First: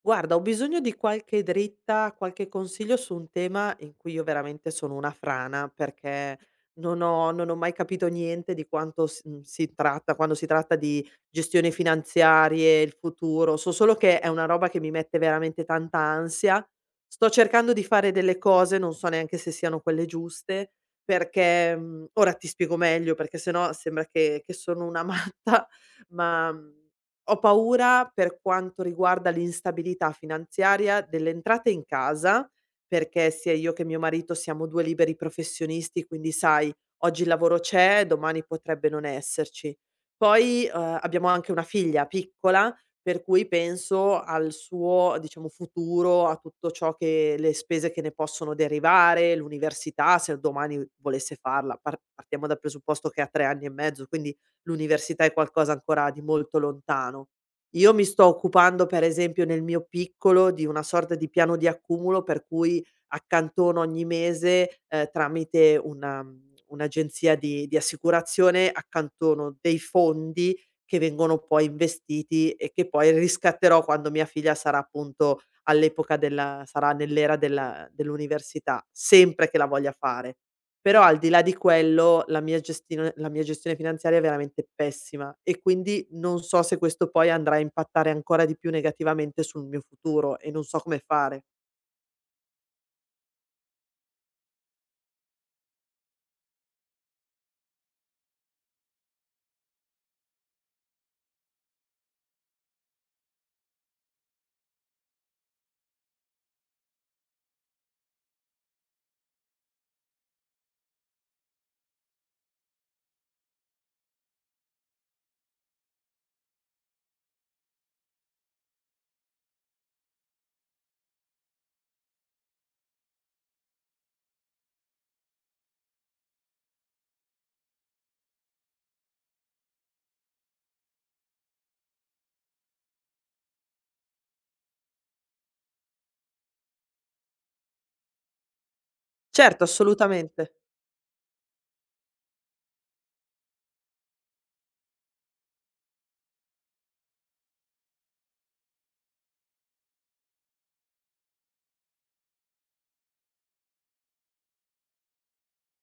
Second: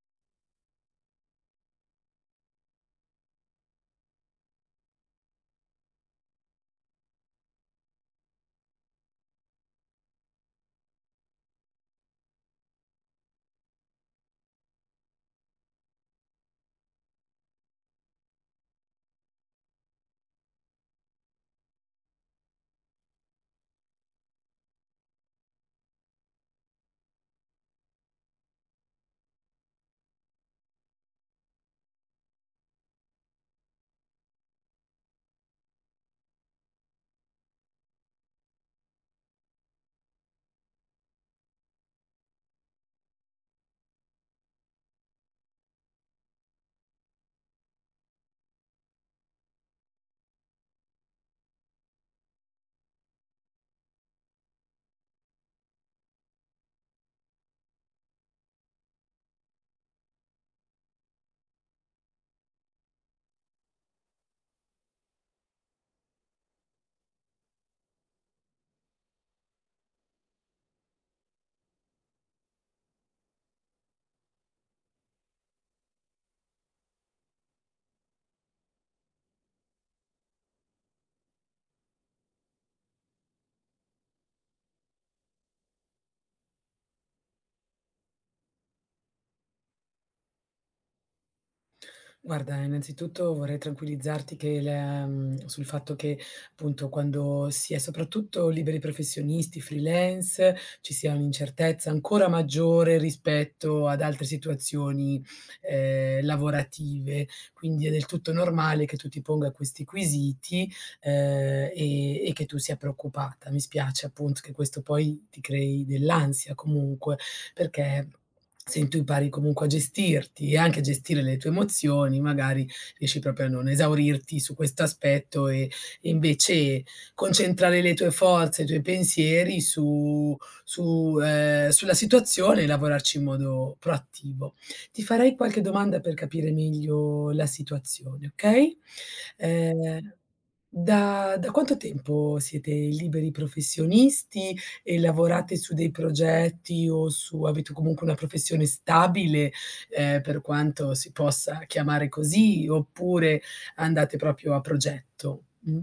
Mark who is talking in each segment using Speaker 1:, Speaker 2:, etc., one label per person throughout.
Speaker 1: Guarda, ho bisogno di qualche dritta, qualche consiglio su un tema in cui io veramente sono una frana, perché non ho mai capito niente di quanto si tratta, quando si tratta di gestioni finanziarie, il futuro. So solo che è una roba che mi mette veramente tanta ansia. Sto cercando di fare delle cose, non so neanche se siano quelle giuste, perché ora ti spiego meglio, perché sennò sembra che sono una matta, ma... mhmm, ho paura per quanto riguarda l'instabilità finanziaria delle entrate in casa, perché sia io che mio marito siamo 2 liberi professionisti, quindi sai, oggi il lavoro c'è, domani potrebbe non esserci. Poi, abbiamo anche una figlia piccola, per cui penso al suo, diciamo, futuro, a tutto ciò che le spese che ne possono derivare, l'università, se domani volesse farla. Partiamo dal presupposto che ha 3 anni e mezzo, quindi l'università è qualcosa ancora di molto lontano. Io mi sto occupando, per esempio, nel mio piccolo di una sorta di piano di accumulo per cui accantono ogni mese, tramite una un'agenzia di assicurazione, accantono dei fondi che vengono poi investiti e che poi riscatterò quando mia figlia sarà appunto all'epoca della sarà nell'era della dell'università, sempre che la voglia fare. Però al di là di quello, la mia gestione finanziaria è veramente pessima e quindi non so se questo poi andrà a impattare ancora di più negativamente sul mio futuro e non so come fare.
Speaker 2: Guarda, innanzitutto vorrei tranquillizzarti sul fatto che, appunto, quando si è soprattutto liberi professionisti, freelance, ci sia un'incertezza ancora maggiore rispetto ad altre situazioni, lavorative. Quindi è del tutto normale che tu ti ponga questi quesiti, e che tu sia preoccupata. Mi spiace, appunto, che questo poi ti crei dell'ansia comunque, perché se tu impari comunque a gestirti e anche a gestire le tue emozioni, magari riesci proprio a non esaurirti su questo aspetto, e invece concentrare le tue forze, i tuoi pensieri su su sulla situazione e lavorarci in modo proattivo. Ti farei qualche domanda per capire meglio la situazione, okay?
Speaker 1: Certo,
Speaker 2: Ehm,
Speaker 1: assolutamente.
Speaker 2: da quanto tempo siete liberi professionisti? E lavorate su dei progetti, o su avete comunque una professione stabile, per quanto si possa chiamare così, oppure andate proprio a progetto? Mh.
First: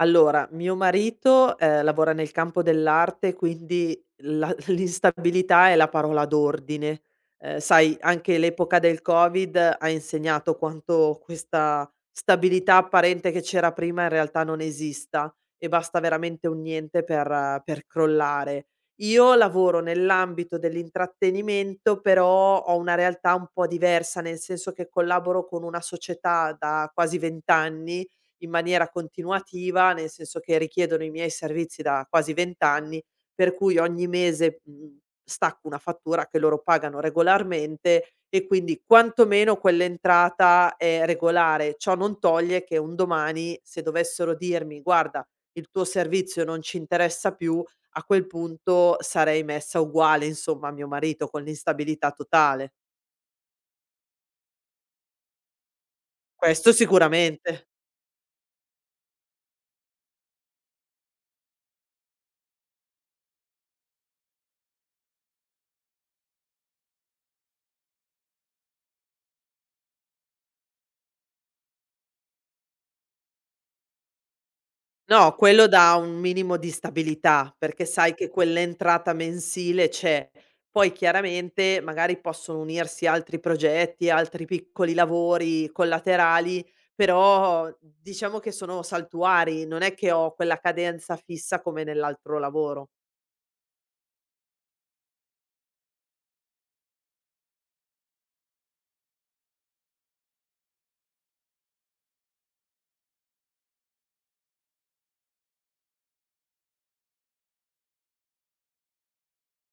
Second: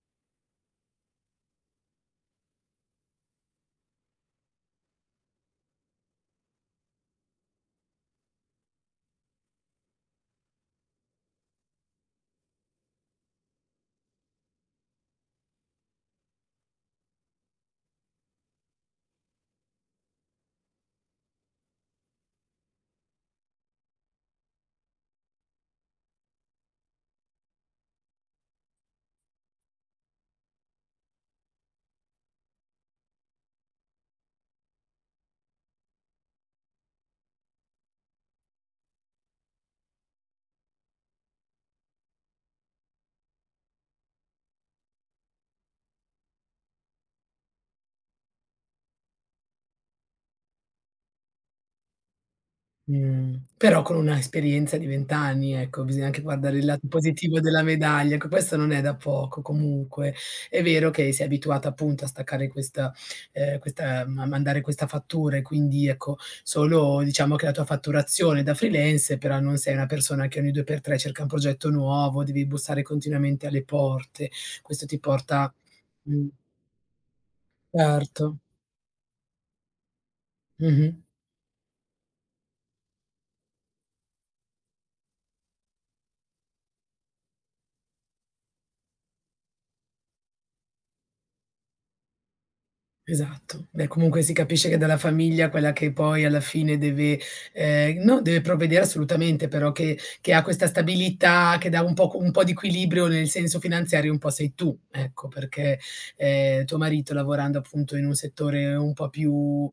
Speaker 1: Allora, mio marito, lavora nel campo dell'arte, quindi la l'instabilità è la parola d'ordine. Sai, anche l'epoca del Covid ha insegnato quanto questa stabilità apparente che c'era prima in realtà non esista e basta veramente un niente per per crollare. Io lavoro nell'ambito dell'intrattenimento, però ho una realtà un po' diversa, nel senso che collaboro con una società da quasi 20 anni in maniera continuativa, nel senso che richiedono i miei servizi da quasi 20 anni, per cui ogni mese, stacco una fattura che loro pagano regolarmente e quindi quantomeno quell'entrata è regolare. Ciò non toglie che un domani, se dovessero dirmi: "Guarda, il tuo servizio non ci interessa più", a quel punto sarei messa uguale, insomma, a mio marito, con l'instabilità totale.
Speaker 2: Però con una esperienza di 20 anni, ecco, bisogna anche guardare il
Speaker 1: Questo
Speaker 2: lato positivo della
Speaker 1: sicuramente.
Speaker 2: medaglia, ecco, questo non è da poco comunque. È vero che sei abituata appunto a staccare questa, questa, a mandare questa fattura, e quindi, ecco, solo diciamo che la tua fatturazione da freelance, però non sei una persona che ogni 2 per 3 cerca un progetto nuovo, devi bussare continuamente alle porte. Questo ti
Speaker 1: No,
Speaker 2: porta.
Speaker 1: quello dà un
Speaker 2: Mh,
Speaker 1: minimo di stabilità, perché sai che
Speaker 2: certo.
Speaker 1: quell'entrata mensile c'è.
Speaker 2: Mh-mh.
Speaker 1: Poi chiaramente magari possono unirsi altri progetti, altri piccoli lavori collaterali, però diciamo che sono saltuari, non è che ho quella cadenza fissa come nell'altro lavoro.
Speaker 2: Esatto. Beh, comunque si capisce che dalla famiglia, quella che poi alla fine deve, no, deve provvedere assolutamente, però che ha questa stabilità, che dà un po' di equilibrio nel senso finanziario, un po' sei tu, ecco, perché, tuo marito lavorando appunto in un settore un po' più,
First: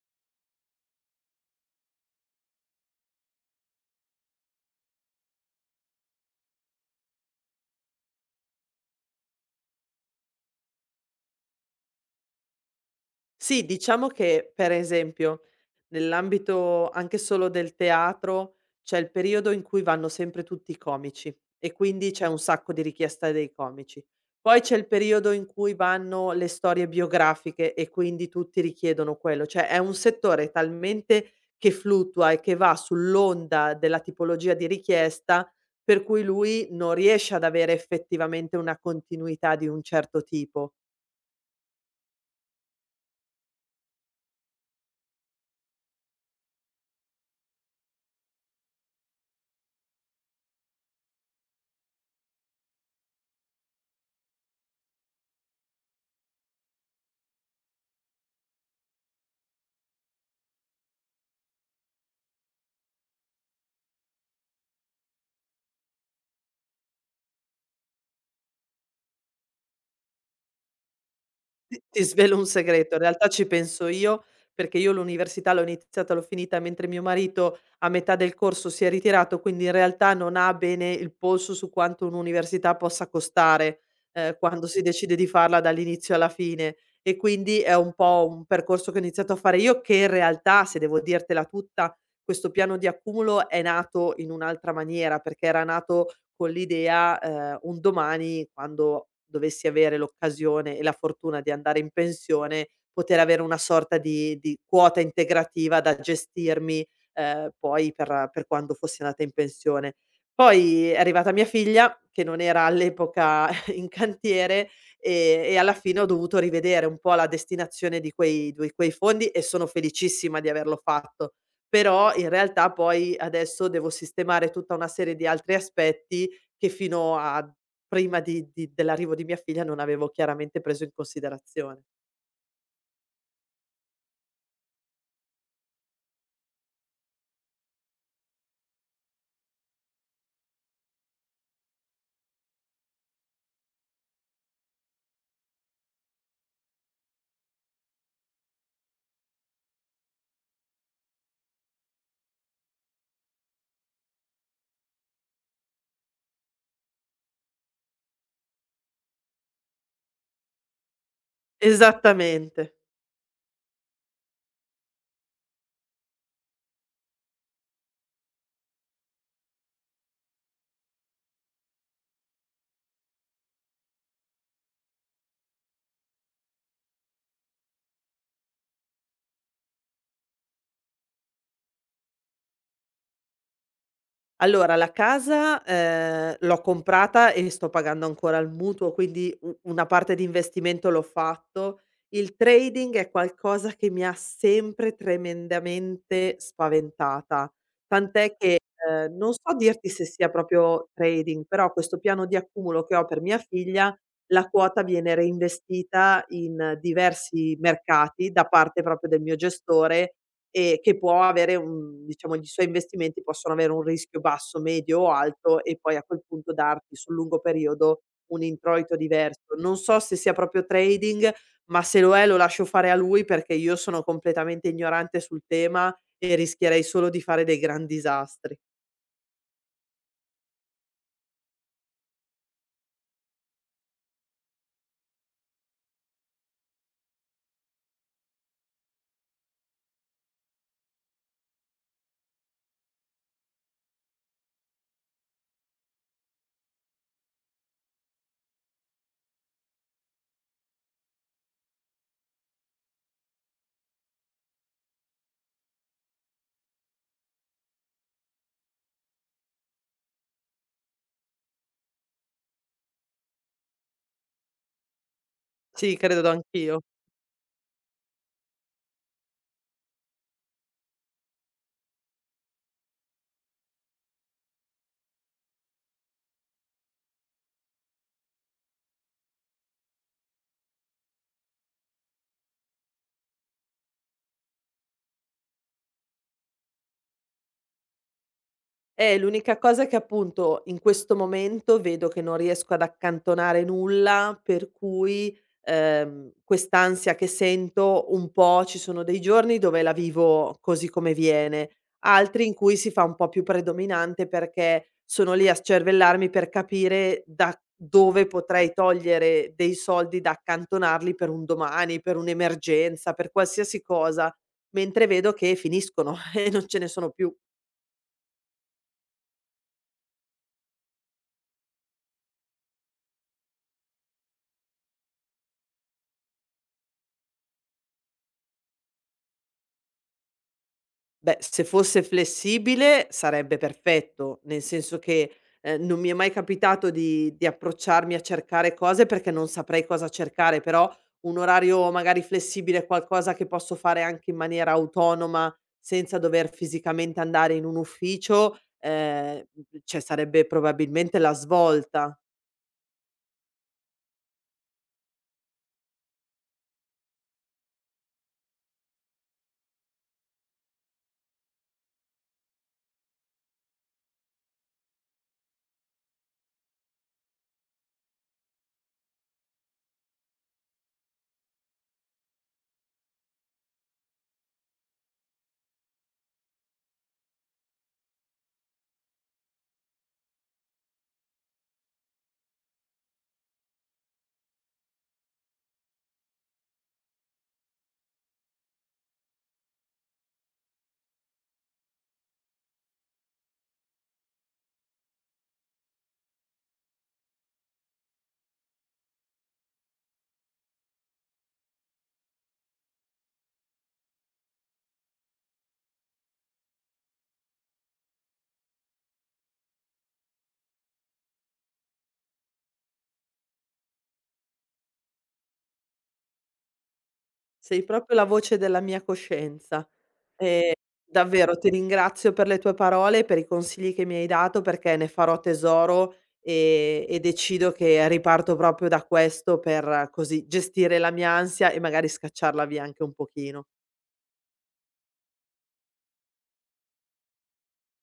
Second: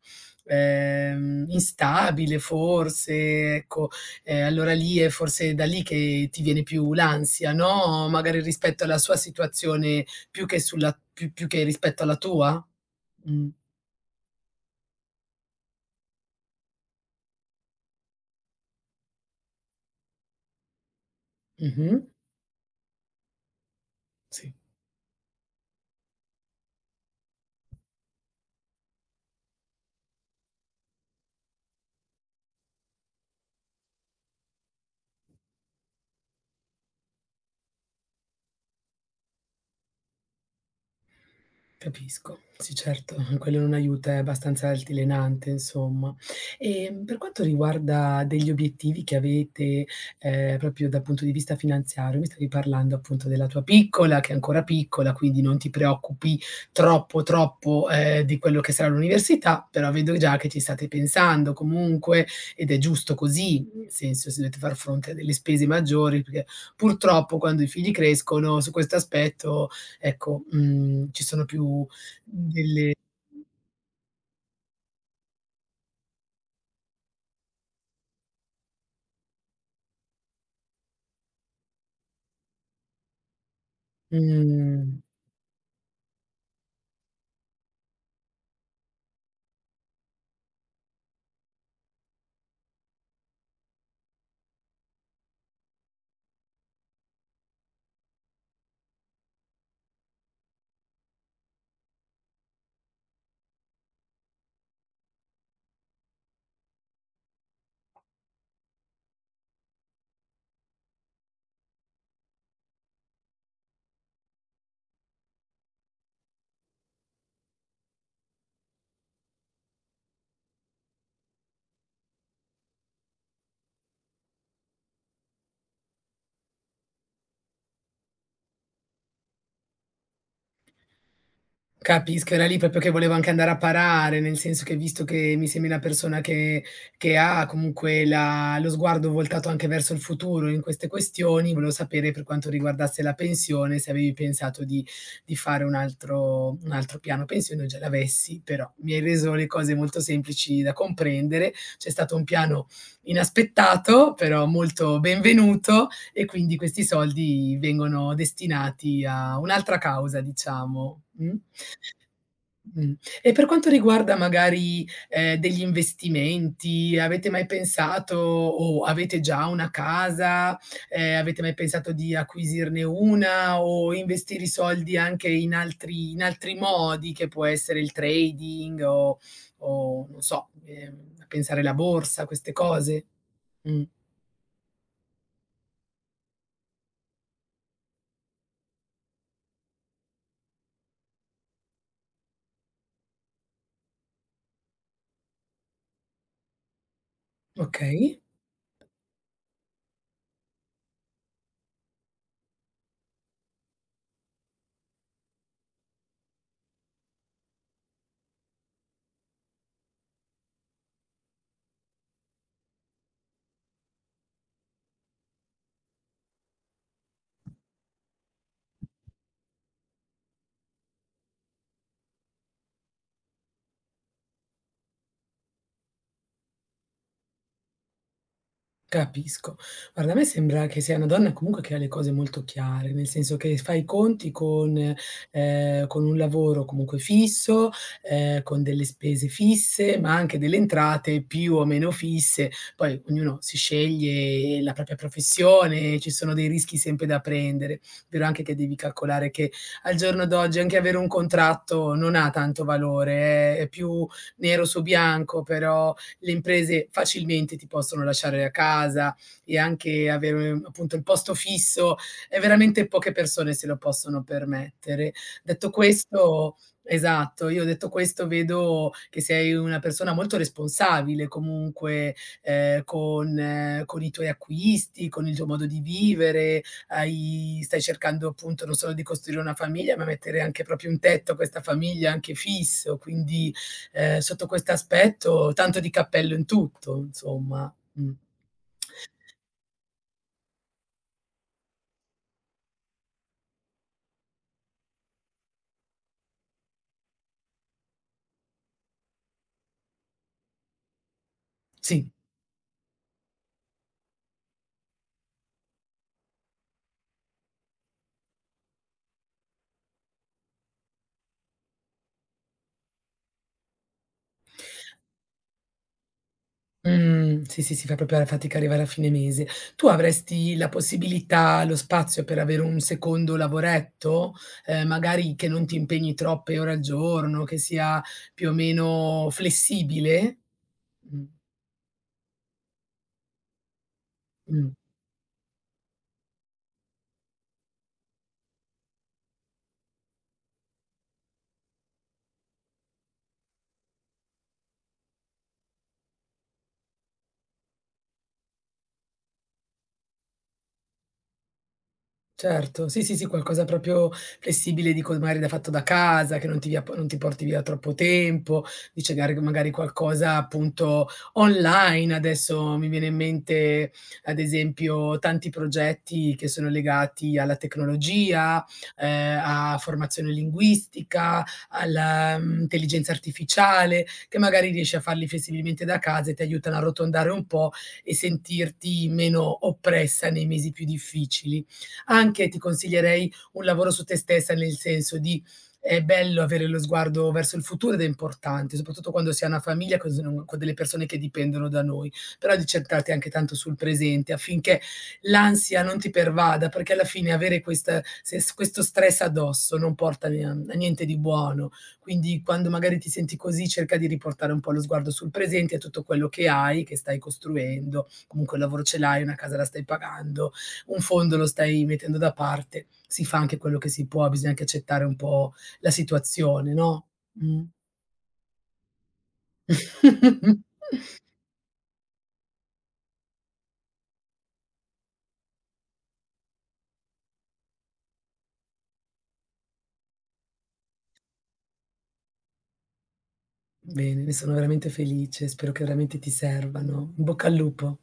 Speaker 2: instabile forse, ecco, allora lì è forse da lì che ti viene più l'ansia, no, magari rispetto alla sua situazione più che sulla più più che rispetto alla tua? Mh.
Speaker 1: Sì, diciamo che per esempio nell'ambito anche solo del teatro c'è il periodo in cui vanno sempre tutti i comici e
Speaker 2: Mh-mh.
Speaker 1: quindi c'è un sacco di richiesta dei comici.
Speaker 2: Sì,
Speaker 1: Poi c'è il periodo in cui vanno le storie biografiche e quindi tutti richiedono quello, cioè è un settore talmente che fluttua e che va sull'onda della tipologia di richiesta per cui lui non riesce ad avere effettivamente una continuità di un certo tipo.
Speaker 2: capisco. Sì, certo, quello non aiuta, è abbastanza altilenante insomma. Per quanto riguarda degli obiettivi che avete, proprio dal punto di vista finanziario, mi stavi parlando appunto della tua piccola, che è ancora piccola, quindi non ti preoccupi troppo, troppo, di quello che sarà l'università, però vedo già che ci state pensando comunque, ed è giusto così, nel senso, se dovete far fronte a delle spese maggiori, perché purtroppo quando i figli crescono su questo aspetto. Ecco, ci sono
Speaker 1: Ti
Speaker 2: più
Speaker 1: ti svelo un
Speaker 2: delle
Speaker 1: segreto, in realtà ci penso io, perché io l'università l'ho iniziata, l'ho finita mentre mio marito a metà del corso si è ritirato, quindi in realtà non ha bene il polso su quanto un'università possa costare, quando si
Speaker 2: mhmm
Speaker 1: decide di farla dall'inizio alla fine. E quindi è un po' un percorso che ho iniziato a fare io, che in realtà, se devo dirtela tutta, questo piano di accumulo è nato in un'altra maniera, perché era nato con l'idea, un domani quando dovessi avere l'occasione e la fortuna di andare in pensione, poter avere una sorta di quota integrativa da gestirmi, poi per quando fossi andata in pensione. Poi è arrivata mia figlia, che non era all'epoca in cantiere, e alla fine ho dovuto rivedere un po' la destinazione di quei fondi e sono felicissima di averlo fatto. Però in realtà poi adesso devo sistemare tutta una serie di altri aspetti che fino a prima di dell'arrivo di mia figlia non avevo chiaramente preso in considerazione.
Speaker 2: Capisco, era lì proprio che volevo anche andare a parare, nel senso che visto che mi sembri una persona che ha comunque la lo sguardo voltato anche verso il futuro in queste questioni, volevo sapere per quanto riguardasse la pensione, se avevi pensato di fare un altro piano pensione o già l'avessi, però mi hai reso le cose molto semplici da comprendere. C'è stato un piano inaspettato, però molto benvenuto, e quindi questi soldi vengono destinati a un'altra causa, diciamo, mh?
Speaker 1: Esattamente.
Speaker 2: Mh. E per quanto riguarda magari, degli investimenti, avete mai pensato, o avete già una casa, avete mai pensato di acquisirne una o investire i soldi anche in altri modi, che può essere il trading o non so, pensare alla borsa, queste cose? Mh,
Speaker 1: Allora la casa, l'ho comprata e sto pagando ancora il mutuo, quindi u una parte di investimento l'ho fatto. Il trading è qualcosa che mi ha sempre tremendamente spaventata,
Speaker 2: okay.
Speaker 1: tant'è che, non so dirti se sia proprio trading, però questo piano di accumulo che ho per mia figlia, la quota viene reinvestita in diversi mercati da parte proprio del mio gestore che può avere un diciamo gli suoi investimenti possono avere un rischio basso, medio o alto e poi a quel punto darti sul lungo periodo un introito diverso. Non so se sia proprio trading, ma se lo è lo lascio fare a lui perché io sono completamente ignorante sul tema e rischierei solo di fare dei gran disastri.
Speaker 2: Capisco. Guarda, a me sembra che sei una donna comunque che ha le cose molto chiare, nel senso che fa i conti con, con un lavoro comunque fisso, con delle spese fisse, ma anche delle entrate più o meno fisse. Poi ognuno si sceglie la propria professione, ci sono dei rischi sempre da prendere. È vero anche che devi calcolare che al giorno d'oggi anche avere un contratto non ha tanto valore, è più nero su bianco, però le imprese facilmente ti possono lasciare a casa, e anche avere appunto il posto fisso, e veramente poche persone se lo possono permettere. Detto
Speaker 1: Sì, credo
Speaker 2: questo,
Speaker 1: anch'io.
Speaker 2: esatto, io detto questo vedo che sei una persona molto responsabile comunque, con i tuoi acquisti, con il tuo modo di vivere, hai stai cercando appunto non solo di costruire una famiglia, ma mettere anche proprio un tetto a questa famiglia, anche fisso, quindi, sotto questo aspetto tanto di cappello in tutto, insomma. Mh.
Speaker 1: L'unica cosa è che appunto in questo momento vedo che non riesco ad accantonare nulla, per cui, quest'ansia che sento un po' ci sono dei giorni dove la vivo così come viene,
Speaker 2: Sì.
Speaker 1: altri in cui si fa un po' più predominante perché sono lì a scervellarmi per capire da dove potrei togliere dei soldi da accantonarli per un domani, per un'emergenza, per qualsiasi cosa, mentre vedo che finiscono e non ce ne sono più.
Speaker 2: Mh. Sì, sì, sì, fa proprio la fatica arrivare a fine mese. Tu avresti la possibilità, lo spazio per avere un secondo lavoretto? Magari che non ti impegni troppe ore al giorno, che sia più o meno flessibile? Mh.
Speaker 1: Beh, se fosse flessibile sarebbe perfetto, nel
Speaker 2: Mh.
Speaker 1: senso che, non mi è mai capitato di approcciarmi a cercare cose perché non saprei cosa cercare, però un orario magari flessibile, è qualcosa che posso fare anche in maniera autonoma, senza dover fisicamente andare in un ufficio, cioè sarebbe probabilmente la svolta.
Speaker 2: Certo, sì, sì, sì, qualcosa proprio flessibile, dico magari da fatto da casa, che non ti porti via troppo tempo, dice gari magari qualcosa appunto online. Adesso mi viene in mente, ad esempio, tanti progetti che sono legati alla tecnologia, a formazione linguistica, alla, intelligenza artificiale, che magari riesci a farli flessibilmente da casa e ti aiutano a arrotondare un po' e sentirti meno oppressa nei mesi più difficili. Anche ti consiglierei un lavoro su te stessa, nel senso di, è bello avere lo sguardo verso il futuro ed è importante, soprattutto quando si ha una famiglia con delle persone che dipendono da noi, però di centrarti anche tanto sul presente affinché l'ansia non ti pervada, perché alla fine avere questa se s questo stress addosso non porta ne a niente di buono. Quindi quando magari ti senti così, cerca di riportare un po' lo sguardo sul presente e tutto quello che hai, che stai costruendo, comunque un lavoro ce l'hai, una casa la stai pagando, un fondo lo stai mettendo da parte, si fa anche quello che si può, bisogna anche accettare un po' la situazione, no, mh.
Speaker 1: Sei proprio la voce della mia coscienza. Ehm, davvero ti ringrazio per le tue parole e per i consigli che mi hai dato perché ne farò tesoro, e decido che riparto proprio da questo per così gestire la mia ansia e magari scacciarla via anche un pochino.
Speaker 2: Bene, ne sono veramente felice, spero che veramente ti servano. In bocca al lupo.